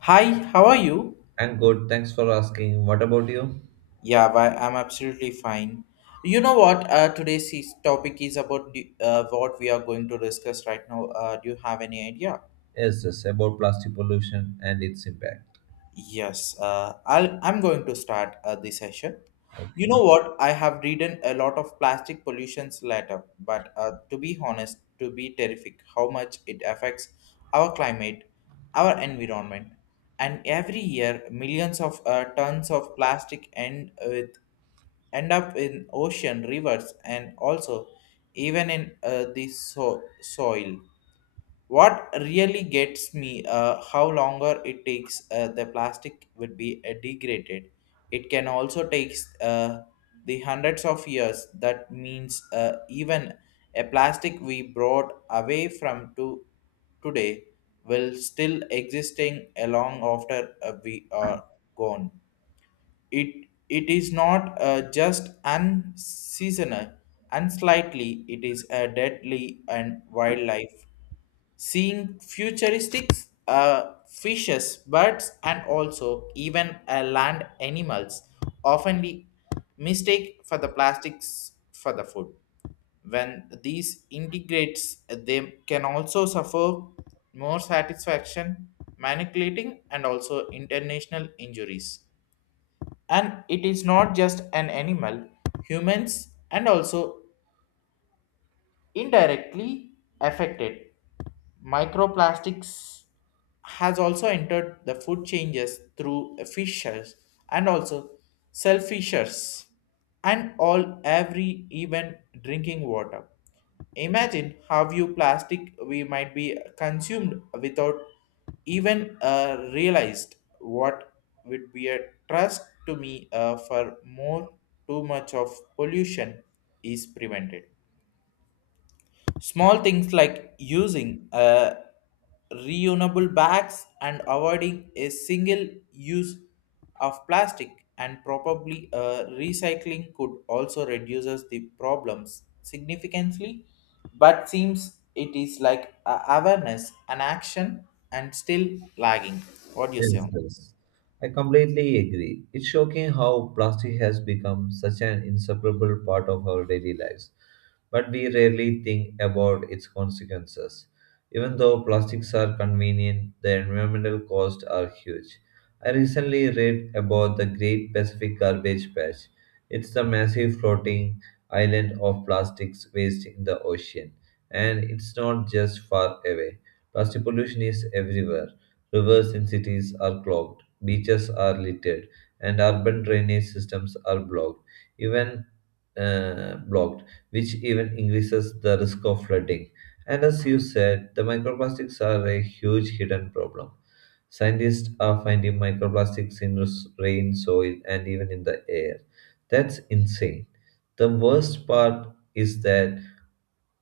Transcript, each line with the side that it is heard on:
left: Hi, how are you?
right: I'm good. Thanks for asking. What about you?
left: Yeah, why, I'm absolutely fine. You know what? Topic is about what we are going to discuss right now. Do you have any idea?
right: Yes, about plastic pollution and its impact.
left: Yes, I'm going to start the session. You
right: Okay.
left: know what? I have written a lot of plastic pollutions letter, but to be honest, to be terrific, how much it affects our climate, our environment, and every year millions of tons of plastic end up in ocean, rivers, and also even in the soil. What really gets me, how longer it takes the plastic would be degraded. It can also takes the hundreds of years. That means even a plastic we brought away from to today will still existing along after we are gone. It is not just unseasonal, unslightly it is a deadly and wildlife. Seeing futuristic fishes, birds, and also even land animals often be mistake for the plastics for the food. When these integrates, they can also suffer more satisfaction, manipulating, and also international injuries and it is not just an animal humans and also indirectly affected microplastics has also entered the food changes through fishers and also cell and all every even drinking water imagine how you plastic we might be consumed without even realized what would be a trust to me for more too much of pollution is prevented. Small things like using reusable bags and avoiding a single use of plastic and probably recycling could also reduces the problems significantly but seems it is like a awareness and action and still lagging what do you say
right: Yes,
left: on.
right: yes. I completely agree. It's shocking how plastic has become such an inseparable part of our daily lives, but we rarely think about its consequences. Even though plastics are convenient, the environmental costs are huge. I recently read about the Great Pacific Garbage Patch. It's the massive floating island of plastics waste in the ocean, and it's not just far away. Plastic pollution is everywhere. Rivers in cities are clogged, beaches are littered, and urban drainage systems are blocked, even uh, blocked, which even increases the risk of flooding. And as you said, the microplastics are a huge hidden problem. Scientists are finding microplastics in rain, soil, and even in the air. That's insane. The worst part is that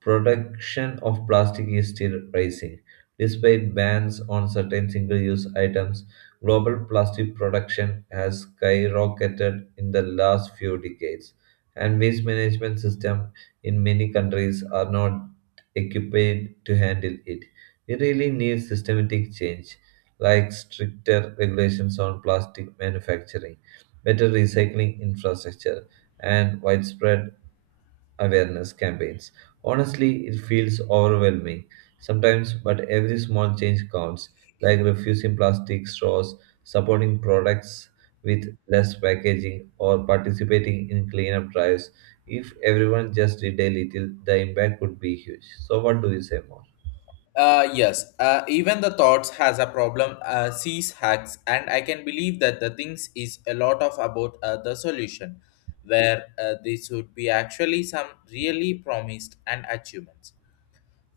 right: production of plastic is still rising. Despite bans on certain single use items, global plastic production has skyrocketed in the last few decades, and waste management systems in many countries are not equipped to handle it. We really need systematic change, like stricter regulations on plastic manufacturing, better recycling infrastructure, and widespread awareness campaigns. Honestly, it feels overwhelming sometimes, but every small change counts, like refusing plastic straws, supporting products with less packaging, or participating in cleanup drives. If everyone just did a little, the impact would be huge. So, what do you say more?
left: Yes, even the thoughts has a problem. Sees hacks, and I can believe that the things is a lot of about the solution, where this would be actually some really promised and achievements.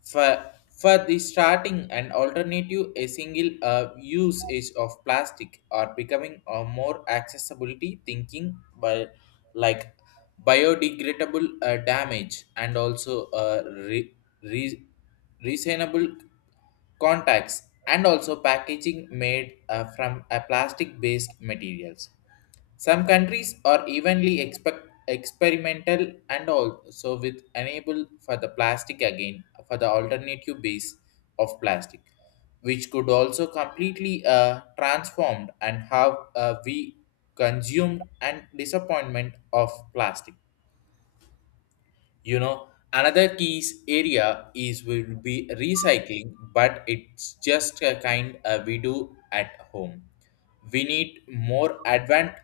left: For, for the starting an alternative, a single usage of plastic are becoming a more accessibility thinking by like biodegradable damage and also re- reasonable contacts and also packaging made from a plastic based materials some countries are evenly expect experimental and also with enable for the plastic again for the alternative base of plastic, which could also completely transformed and have we consumed and disappointment of plastic. You know, another key area is will be recycling, but it's just a kind we do at home we need more advanced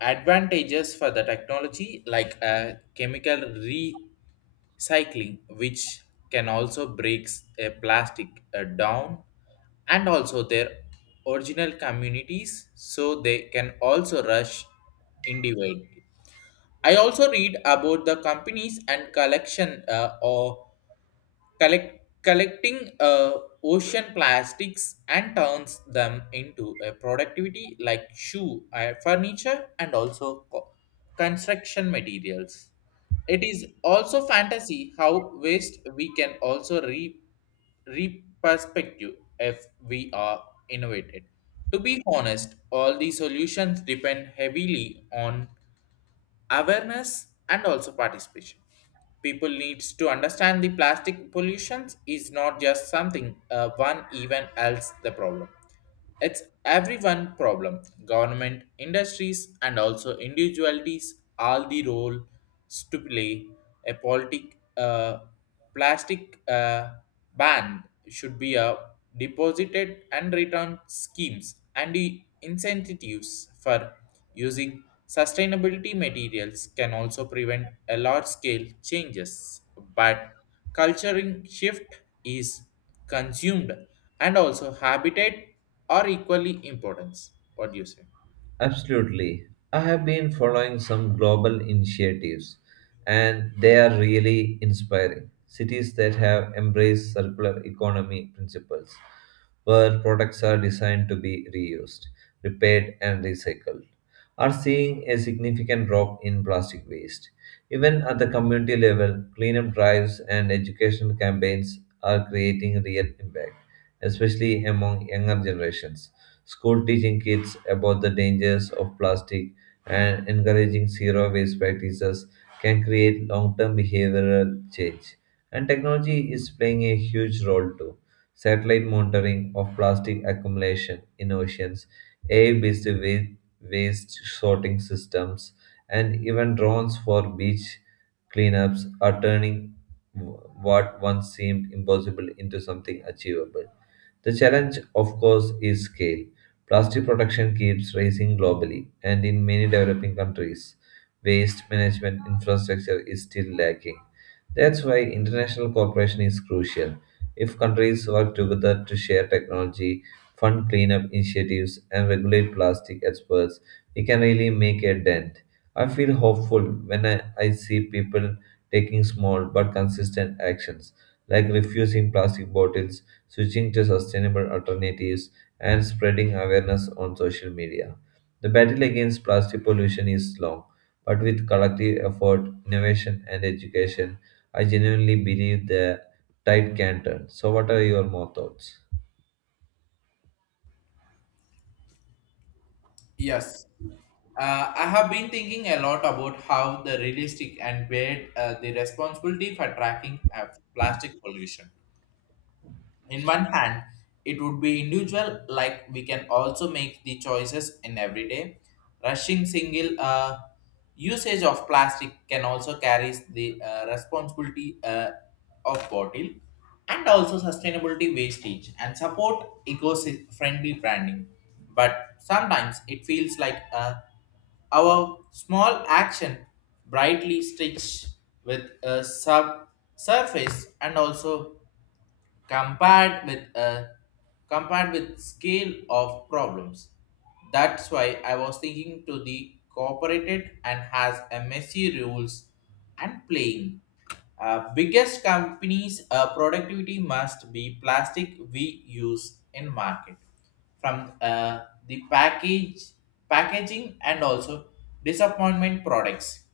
left: advantages for the technology like chemical recycling which can also breaks a plastic down and also their original communities so they can also rush individual. I also read about the companies and collection or collecting ocean plastics and turns them into a productivity like shoe, furniture, and also construction materials. It is also fantasy how waste we can also re reperspective if we are innovated. To be honest, all these solutions depend heavily on awareness and also participation people needs to understand the plastic pollution is not just something one even else the problem it's everyone problem. Government, industries, and also individualities all the roles to play. A plastic ban should be a deposited and return schemes and the incentives for using sustainability materials can also prevent a large scale changes. But culturing shift is consumed and also habitat are equally important. What do you say?
right: Absolutely. I have been following some global initiatives, and they are really inspiring. Cities that have embraced circular economy principles, where products are designed to be reused, repaired, and recycled, are seeing a significant drop in plastic waste. Even at the community level, cleanup drives and educational campaigns are creating real impact, especially among younger generations, school teaching kids about the dangers of plastic and encouraging zero waste practices can create long-term behavioral change. And technology is playing a huge role too. Satellite monitoring of plastic accumulation in oceans, AI-based waste sorting systems, and even drones for beach cleanups are turning what once seemed impossible into something achievable. The challenge, of course, is scale. Plastic production keeps rising globally, and in many developing countries, waste management infrastructure is still lacking. That's why international cooperation is crucial. If countries work together to share technology, fund cleanup initiatives, and regulate plastic experts, we can really make a dent. I feel hopeful when I see people taking small but consistent actions, like refusing plastic bottles, switching to sustainable alternatives, and spreading awareness on social media. The battle against plastic pollution is long, but with collective effort, innovation, and education, I genuinely believe the tide can turn. So, what are your more thoughts?
left: Yes. I have been thinking a lot about how the realistic and weighed the responsibility for tracking of plastic pollution. In one hand it would be individual like we can also make the choices in everyday rushing single usage of plastic can also carries the responsibility of bottle and also sustainability wastage and support eco-friendly branding but sometimes it feels like our small action brightly stitched with a sub surface and also compared with a compared with scale of problems. That's why I was thinking to the cooperated and has a messy rules and playing. Biggest companies productivity must be plastic we use in market from the package packaging and also disappointment products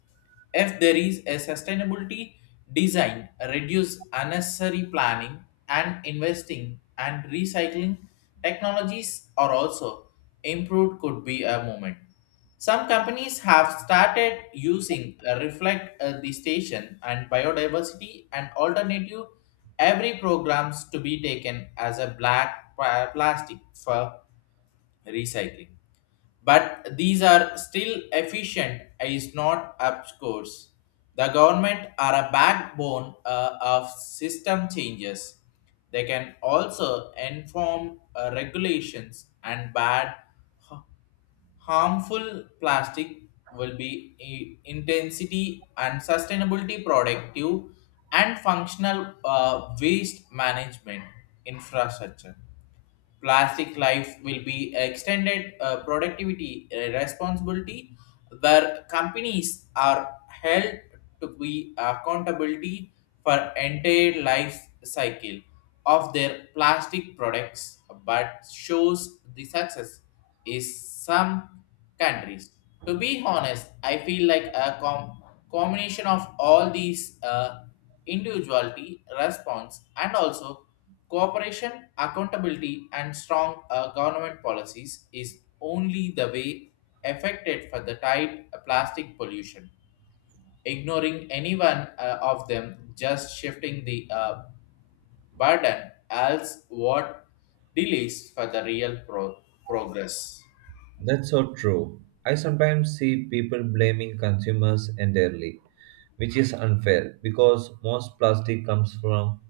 left: if there is a sustainability design, reduce unnecessary planning and investing and recycling technologies are also improved could be a moment. Some companies have started using reflect the station and biodiversity and alternative every programs to be taken as a black plastic for recycling but these are still efficient is not up course. The government are a backbone of system changes. They can also inform regulations and bad ha- harmful plastic will be intensity and sustainability productive and functional waste management infrastructure plastic life will be extended productivity responsibility where companies are held to be accountability for entire life cycle of their plastic products but shows the success is some countries. To be honest, I feel like a combination of all these individuality response and also cooperation, accountability, and strong government policies is only the way affected for the tide plastic pollution. Ignoring any one of them, just shifting the burden, else what delays for the real progress.
right: That's so true. I sometimes see people blaming consumers entirely, which is unfair because most plastic comes from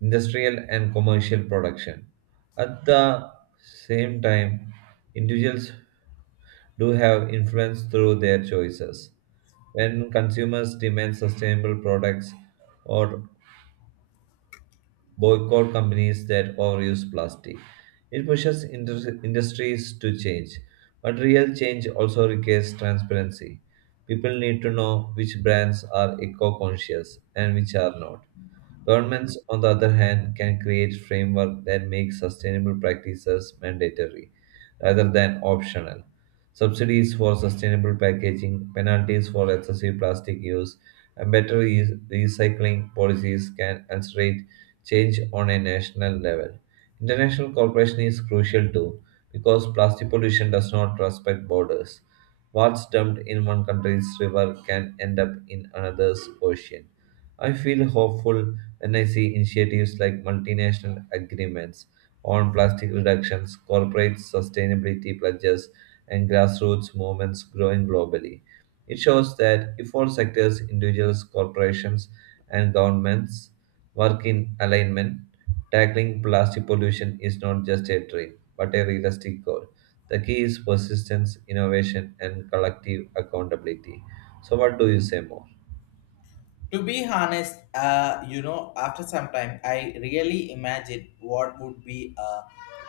right: industrial and commercial production. At the same time, individuals do have influence through their choices. When consumers demand sustainable products or boycott companies that overuse plastic, it pushes industries to change. But real change also requires transparency. People need to know which brands are eco conscious and which are not. Governments, on the other hand, can create framework that make sustainable practices mandatory rather than optional. Subsidies for sustainable packaging, penalties for excessive plastic use, and better recycling policies can accelerate change on a national level. International cooperation is crucial too, because plastic pollution does not respect borders. What's dumped in one country's river can end up in another's ocean. I feel hopeful then I see initiatives like multinational agreements on plastic reductions, corporate sustainability pledges, and grassroots movements growing globally. It shows that if all sectors, individuals, corporations, and governments work in alignment, tackling plastic pollution is not just a dream, but a realistic goal. The key is persistence, innovation, and collective accountability. So, what do you say more?
left: To be honest, you know, after some time, I really imagined what would be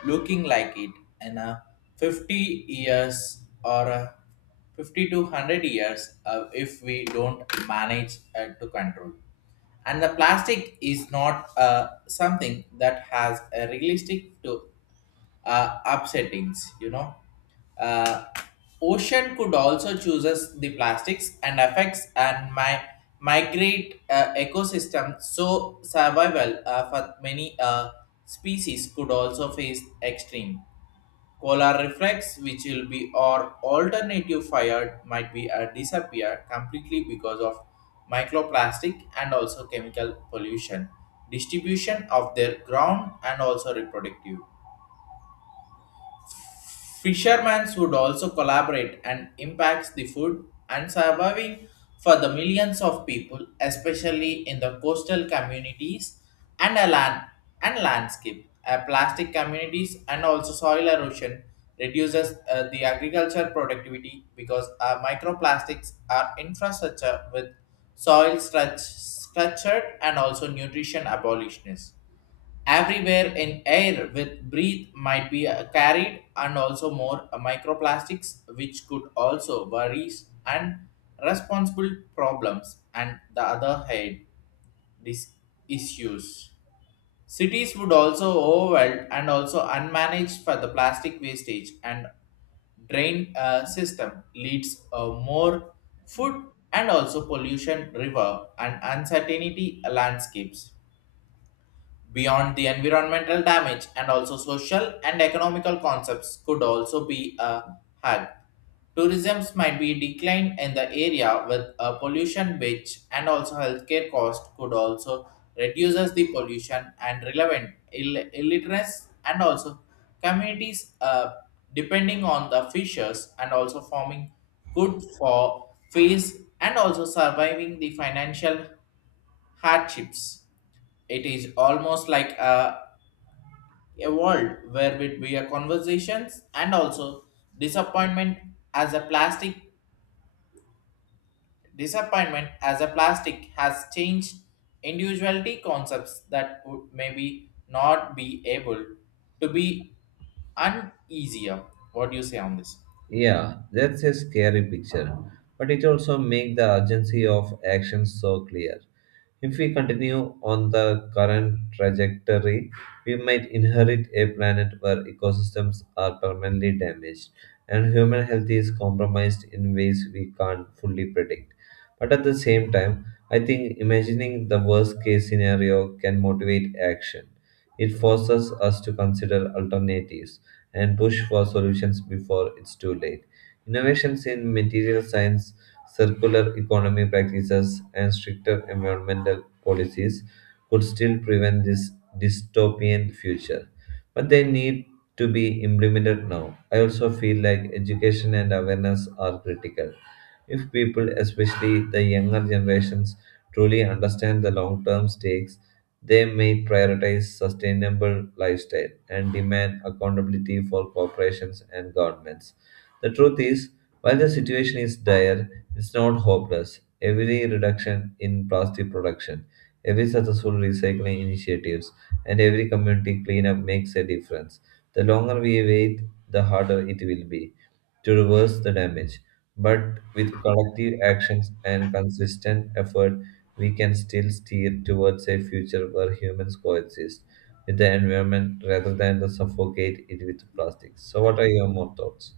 left: looking like it in 50 years or 50 to 100 years if we don't manage to control. And the plastic is not something that has a realistic to up settings, you know. Uh, Ocean could also chooses the plastics and affects and my migrate ecosystem so survival for many species could also face extreme polar reflex which will be or alternative fire might be disappear completely because of microplastic and also chemical pollution distribution of their ground and also reproductive. Fishermen would also collaborate and impacts the food and surviving for the millions of people, especially in the coastal communities and a land and landscape. Plastic communities and also soil erosion reduces the agriculture productivity because microplastics are infrastructure with soil structured and also nutrition abolitionists everywhere in air with breath might be carried and also more microplastics which could also worries and responsible problems and the other head these issues cities would also overwhelmed and also unmanaged for the plastic wastage and drain system leads more food and also pollution river and uncertainty landscapes. Beyond the environmental damage and also social and economical concepts could also be a hug. Tourism might be declined in the area with a pollution which and also healthcare cost could also reduces the pollution and relevant illiteracy and also communities depending on the fishers and also forming good for face and also surviving the financial hardships. It is almost like a world where we are conversations and also disappointment as a plastic disappointment as a plastic has changed individuality concepts that would maybe not be able to be uneasier. What do you say on this?
right: Yeah, that's a scary picture, but it also makes the urgency of action so clear. If we continue on the current trajectory, we might inherit a planet where ecosystems are permanently damaged and human health is compromised in ways we can't fully predict. But at the same time, I think imagining the worst case scenario can motivate action. It forces us to consider alternatives and push for solutions before it's too late. Innovations in material science, circular economy practices, and stricter environmental policies could still prevent this dystopian future. But they need to be implemented now. I also feel like education and awareness are critical. If people, especially the younger generations, truly understand the long term stakes, they may prioritize sustainable lifestyle and demand accountability for corporations and governments. The truth is, while the situation is dire, it's not hopeless. Every reduction in plastic production, every successful recycling initiatives, and every community cleanup makes a difference. The longer we wait, the harder it will be to reverse the damage. But with collective actions and consistent effort, we can still steer towards a future where humans coexist with the environment rather than the suffocate it with plastic. So, what are your more thoughts?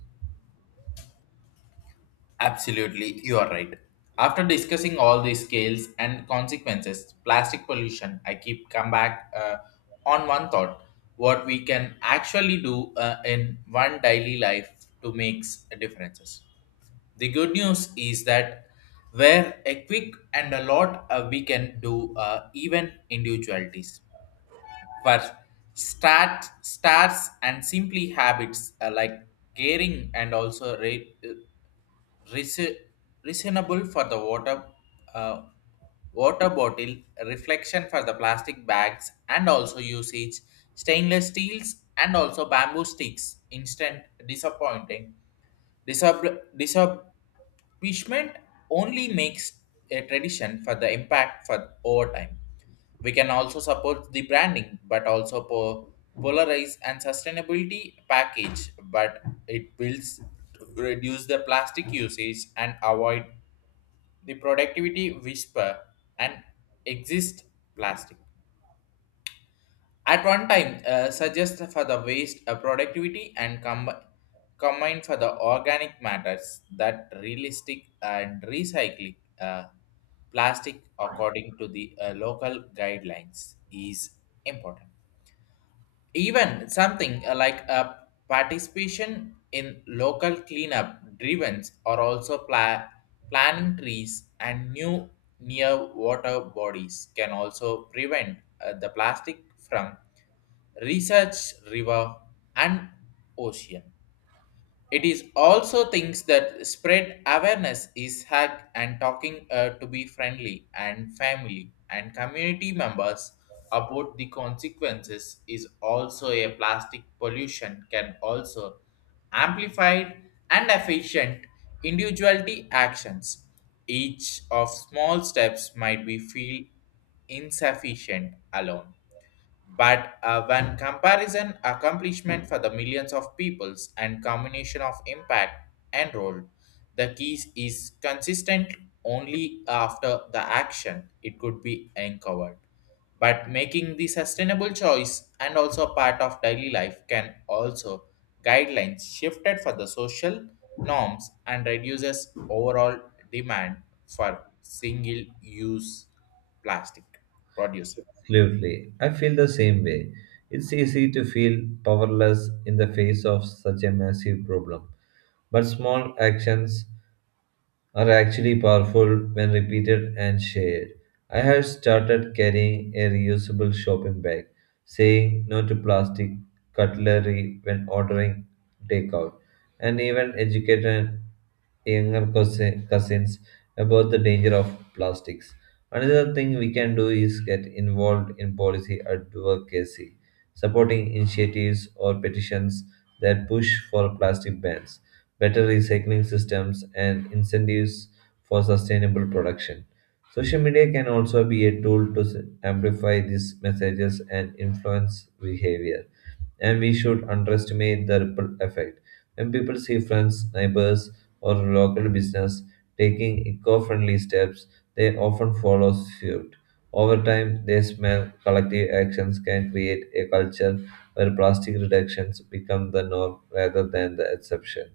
left: Absolutely, you are right. After discussing all the scales and consequences, plastic pollution, I keep come back on one thought: what we can actually do in one daily life to make differences. The good news is that where a quick and a lot we can do even individualities. First, starts and simply habits like caring and also Reason- reasonable for the water uh, water bottle reflection for the plastic bags and also usage stainless steels and also bamboo sticks instant disappointing disab- disab- punishment only makes a tradition for the impact for over time. We can also support the branding, but also polarize and sustainability package, but it builds to reduce the plastic usage and avoid the productivity whisper and exist plastic. At one time, suggest for the waste productivity and combined for the organic matters that realistic and recycling plastic according to the local guidelines is important even something like a participation in local cleanup drives or also planting trees and new near water bodies can also prevent the plastic from research river and ocean it is also things that spread awareness is hack and talking to be friendly and family and community members about the consequences is also a plastic pollution can also amplified and efficient individuality actions. Each of small steps might be feel insufficient alone but when comparison accomplishment for the millions of peoples and combination of impact enrolled, the keys is consistent only after the action it could be uncovered. But making the sustainable choice and also part of daily life can also guidelines shifted for the social norms and reduces overall demand for single use plastic producer.
right: Absolutely. I feel the same way. It's easy to feel powerless in the face of such a massive problem. But small actions are actually powerful when repeated and shared. I have started carrying a reusable shopping bag, saying no to plastic cutlery when ordering takeout, and even educated younger cousins about the danger of plastics. Another thing we can do is get involved in policy advocacy, supporting initiatives or petitions that push for plastic bans, better recycling systems, and incentives for sustainable production. Social media can also be a tool to amplify these messages and influence behavior, and we should underestimate the ripple effect. When people see friends, neighbors, or local business taking eco-friendly steps, they often follow suit. Over time, they smell collective actions can create a culture where plastic reductions become the norm rather than the exception.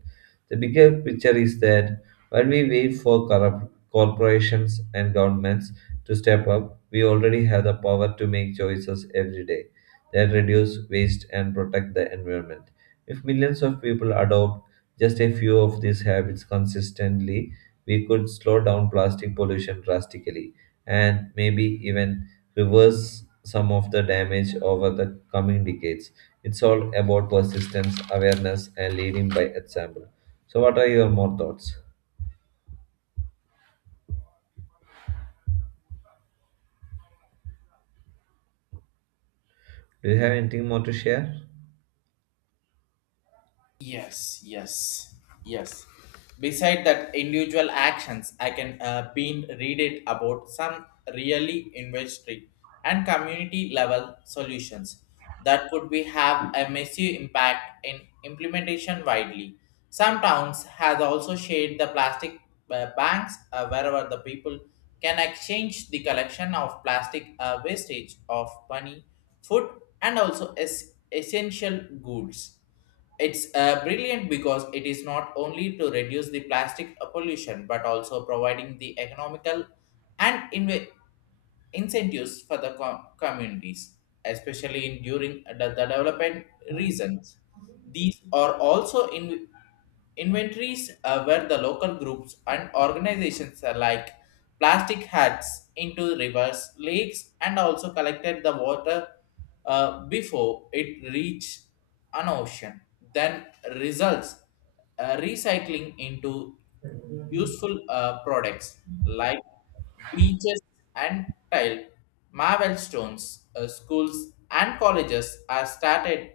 right: The bigger picture is that while we wait for corrupt corporations and governments to step up, we already have the power to make choices every day that reduce waste and protect the environment. If millions of people adopt just a few of these habits consistently, we could slow down plastic pollution drastically and maybe even reverse some of the damage over the coming decades. It's all about persistence, awareness, and leading by example. So, what are your more thoughts? Do you have anything more to share?
left: Yes, yes, yes. Beside that individual actions, I can been read it about some really industry and community level solutions that could be have a massive impact in implementation widely. Some towns has also shared the plastic banks wherever the people can exchange the collection of plastic wastage of money, food, and also essential goods. It's brilliant because it is not only to reduce the plastic pollution but also providing the economical and incentives for the communities, especially in during the development reasons. These are also in inventories where the local groups and organizations alike plastic hats into rivers, lakes, and also collected the water before it reached an ocean. Then results recycling into useful products like beaches and tile, marble stones. Schools and colleges are started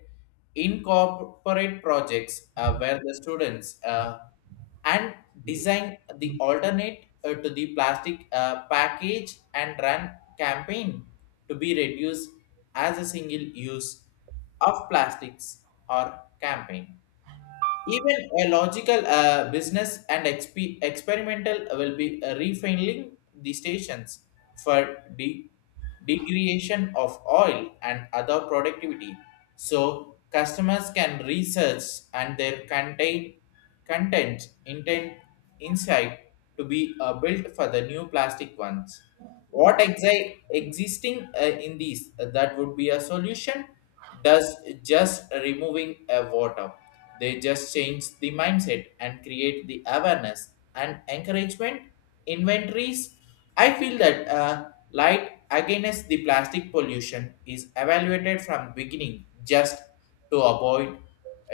left: incorporate projects where the students and design the alternate to the plastic package and run campaign to be reduced as a single use of plastics or campaign. Even a logical business and experimental will be refining the stations for degradation of oil and other productivity. So customers can research and their contain content intent insight to be built for the new plastic ones. What existing in these that would be a solution does just removing a water. They just change the mindset and create the awareness and encouragement inventories. I feel that light against the plastic pollution is evaluated from beginning just to avoid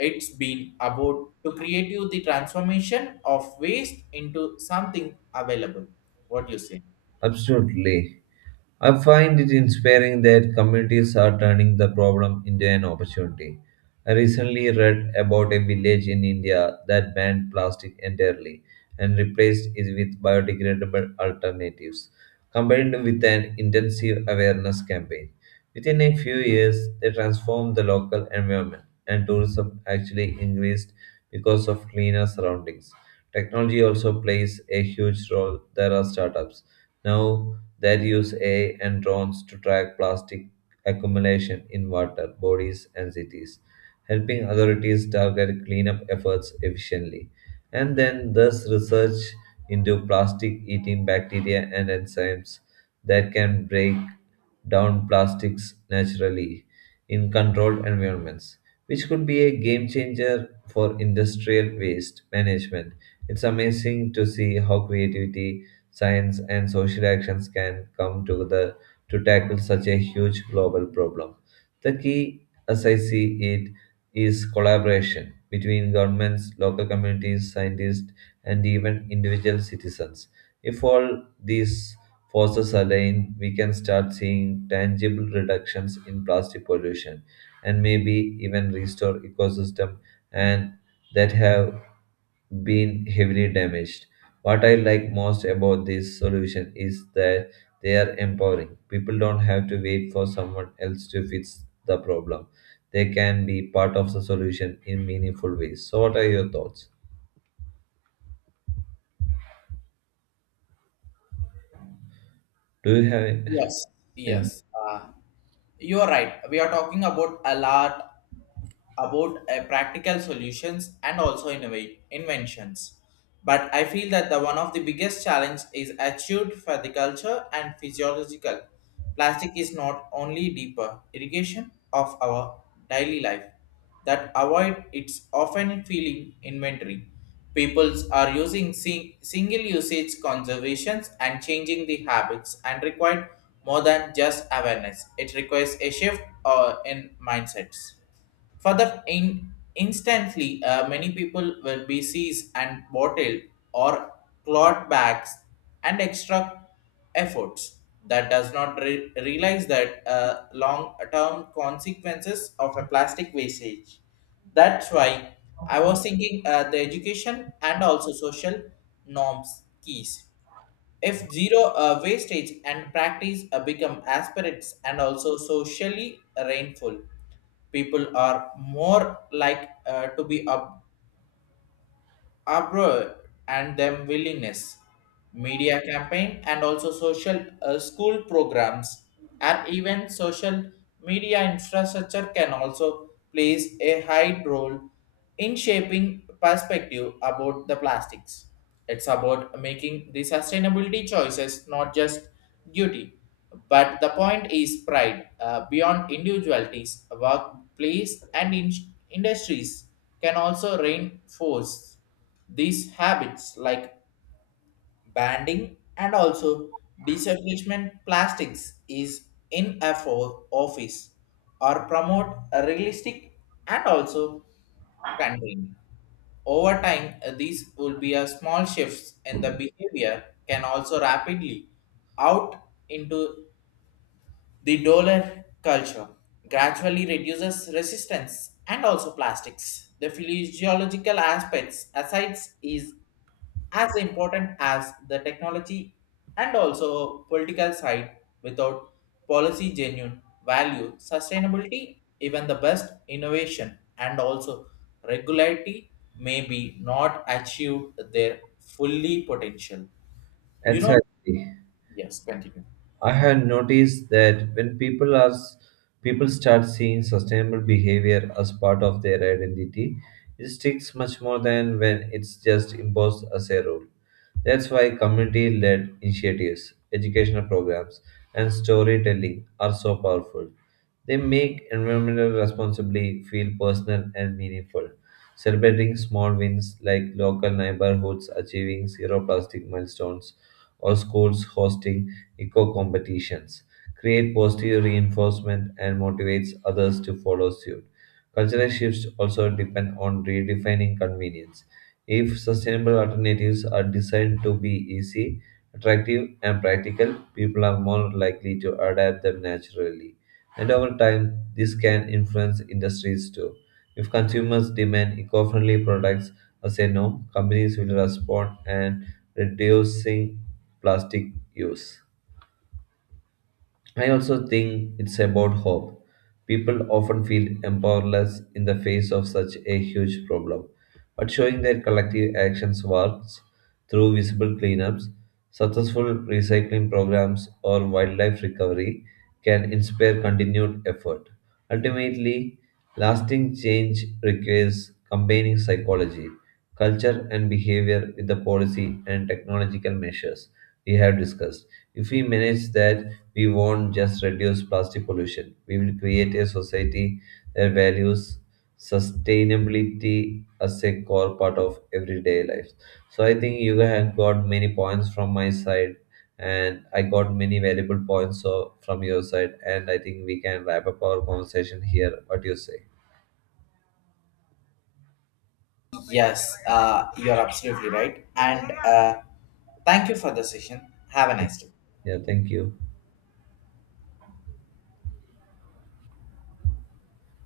left: it's been about to create you the transformation of waste into something available. What do you say?
right: Absolutely. I find it inspiring that communities are turning the problem into an opportunity. I recently read about a village in India that banned plastic entirely and replaced it with biodegradable alternatives, combined with an intensive awareness campaign. Within a few years, they transformed the local environment, and tourism actually increased because of cleaner surroundings. Technology also plays a huge role. There are startups now that use AI and drones to track plastic accumulation in water bodies and cities, helping authorities target cleanup efforts efficiently. And then thus research into plastic eating bacteria and enzymes that can break down plastics naturally in controlled environments, which could be a game changer for industrial waste management. It's amazing to see how creativity, science, and social actions can come together to tackle such a huge global problem. The key, as I see it, is collaboration between governments, local communities, scientists, and even individual citizens. If all these forces align, we can start seeing tangible reductions in plastic pollution and maybe even restore ecosystem and that have been heavily damaged. What I like most about this solution is that they are empowering. People don't have to wait for someone else to fix the problem. They can be part of the solution in meaningful ways. So, what are your thoughts? Do you have
left: Yes. Yes. You're right. We are talking about a lot about practical solutions and also innovate inventions. But I feel that the one of the biggest challenge is achieved for the culture and physiological. Plastic is not only deeper irrigation of our daily life that avoid its often feeling inventory. Peoples are using single usage conservations and changing the habits and required more than just awareness. It requires a shift in mindsets. For the in, instantly, many people were BCs and bottled or cloth bags and extra efforts that does not realize that long-term consequences of a plastic wastage. That's why I was thinking the education and also social norms keys. If zero wastage and practice become aspirates and also socially rainful, people are more like to be abroad and them willingness media campaign and also social school programs and even social media infrastructure can also plays a high role in shaping perspective about the plastics. It's about making the sustainability choices not just duty but the point is pride beyond individualities, workplace, and industries can also reinforce these habits like banding and also discouragement plastics is in a office or promote a realistic and also contain. Over time, these will be a small shifts in the behavior can also rapidly out into the dollar culture gradually reduces resistance and also plastics. The physiological aspects asides is as important as the technology and also political side without policy genuine value sustainability even the best innovation and also regularity may be not achieved their fully potential, you know.
right: exactly?
left: Yes, continue.
right: I had noticed that when people start seeing sustainable behavior as part of their identity, it sticks much more than when it's just imposed as a rule. That's why community-led initiatives, educational programs, and storytelling are so powerful. They make environmental responsibility feel personal and meaningful. Celebrating small wins like local neighborhoods achieving zero plastic milestones or schools hosting eco competitions, create positive reinforcement, and motivates others to follow suit. Cultural shifts also depend on redefining convenience. If sustainable alternatives are designed to be easy, attractive, and practical, people are more likely to adapt them naturally. And over time, this can influence industries too. If consumers demand eco friendly products as a norm, companies will respond and reducing plastic use. I also think it's about hope. People often feel empowerless in the face of such a huge problem, but showing their collective actions works through visible cleanups, successful recycling programs, or wildlife recovery can inspire continued effort. Ultimately, lasting change requires combining psychology, culture, and behavior with the policy and technological measures we have discussed. If we manage that, we won't just reduce plastic pollution. We will create a society that values sustainability as a core part of everyday life. So I think you have got many points from my side, and I got many valuable points so, from your side. And I think we can wrap up our conversation here. What do you say?
left: Yes, you're absolutely right. And thank you for the session. Have a nice day.
right: Yeah, thank you.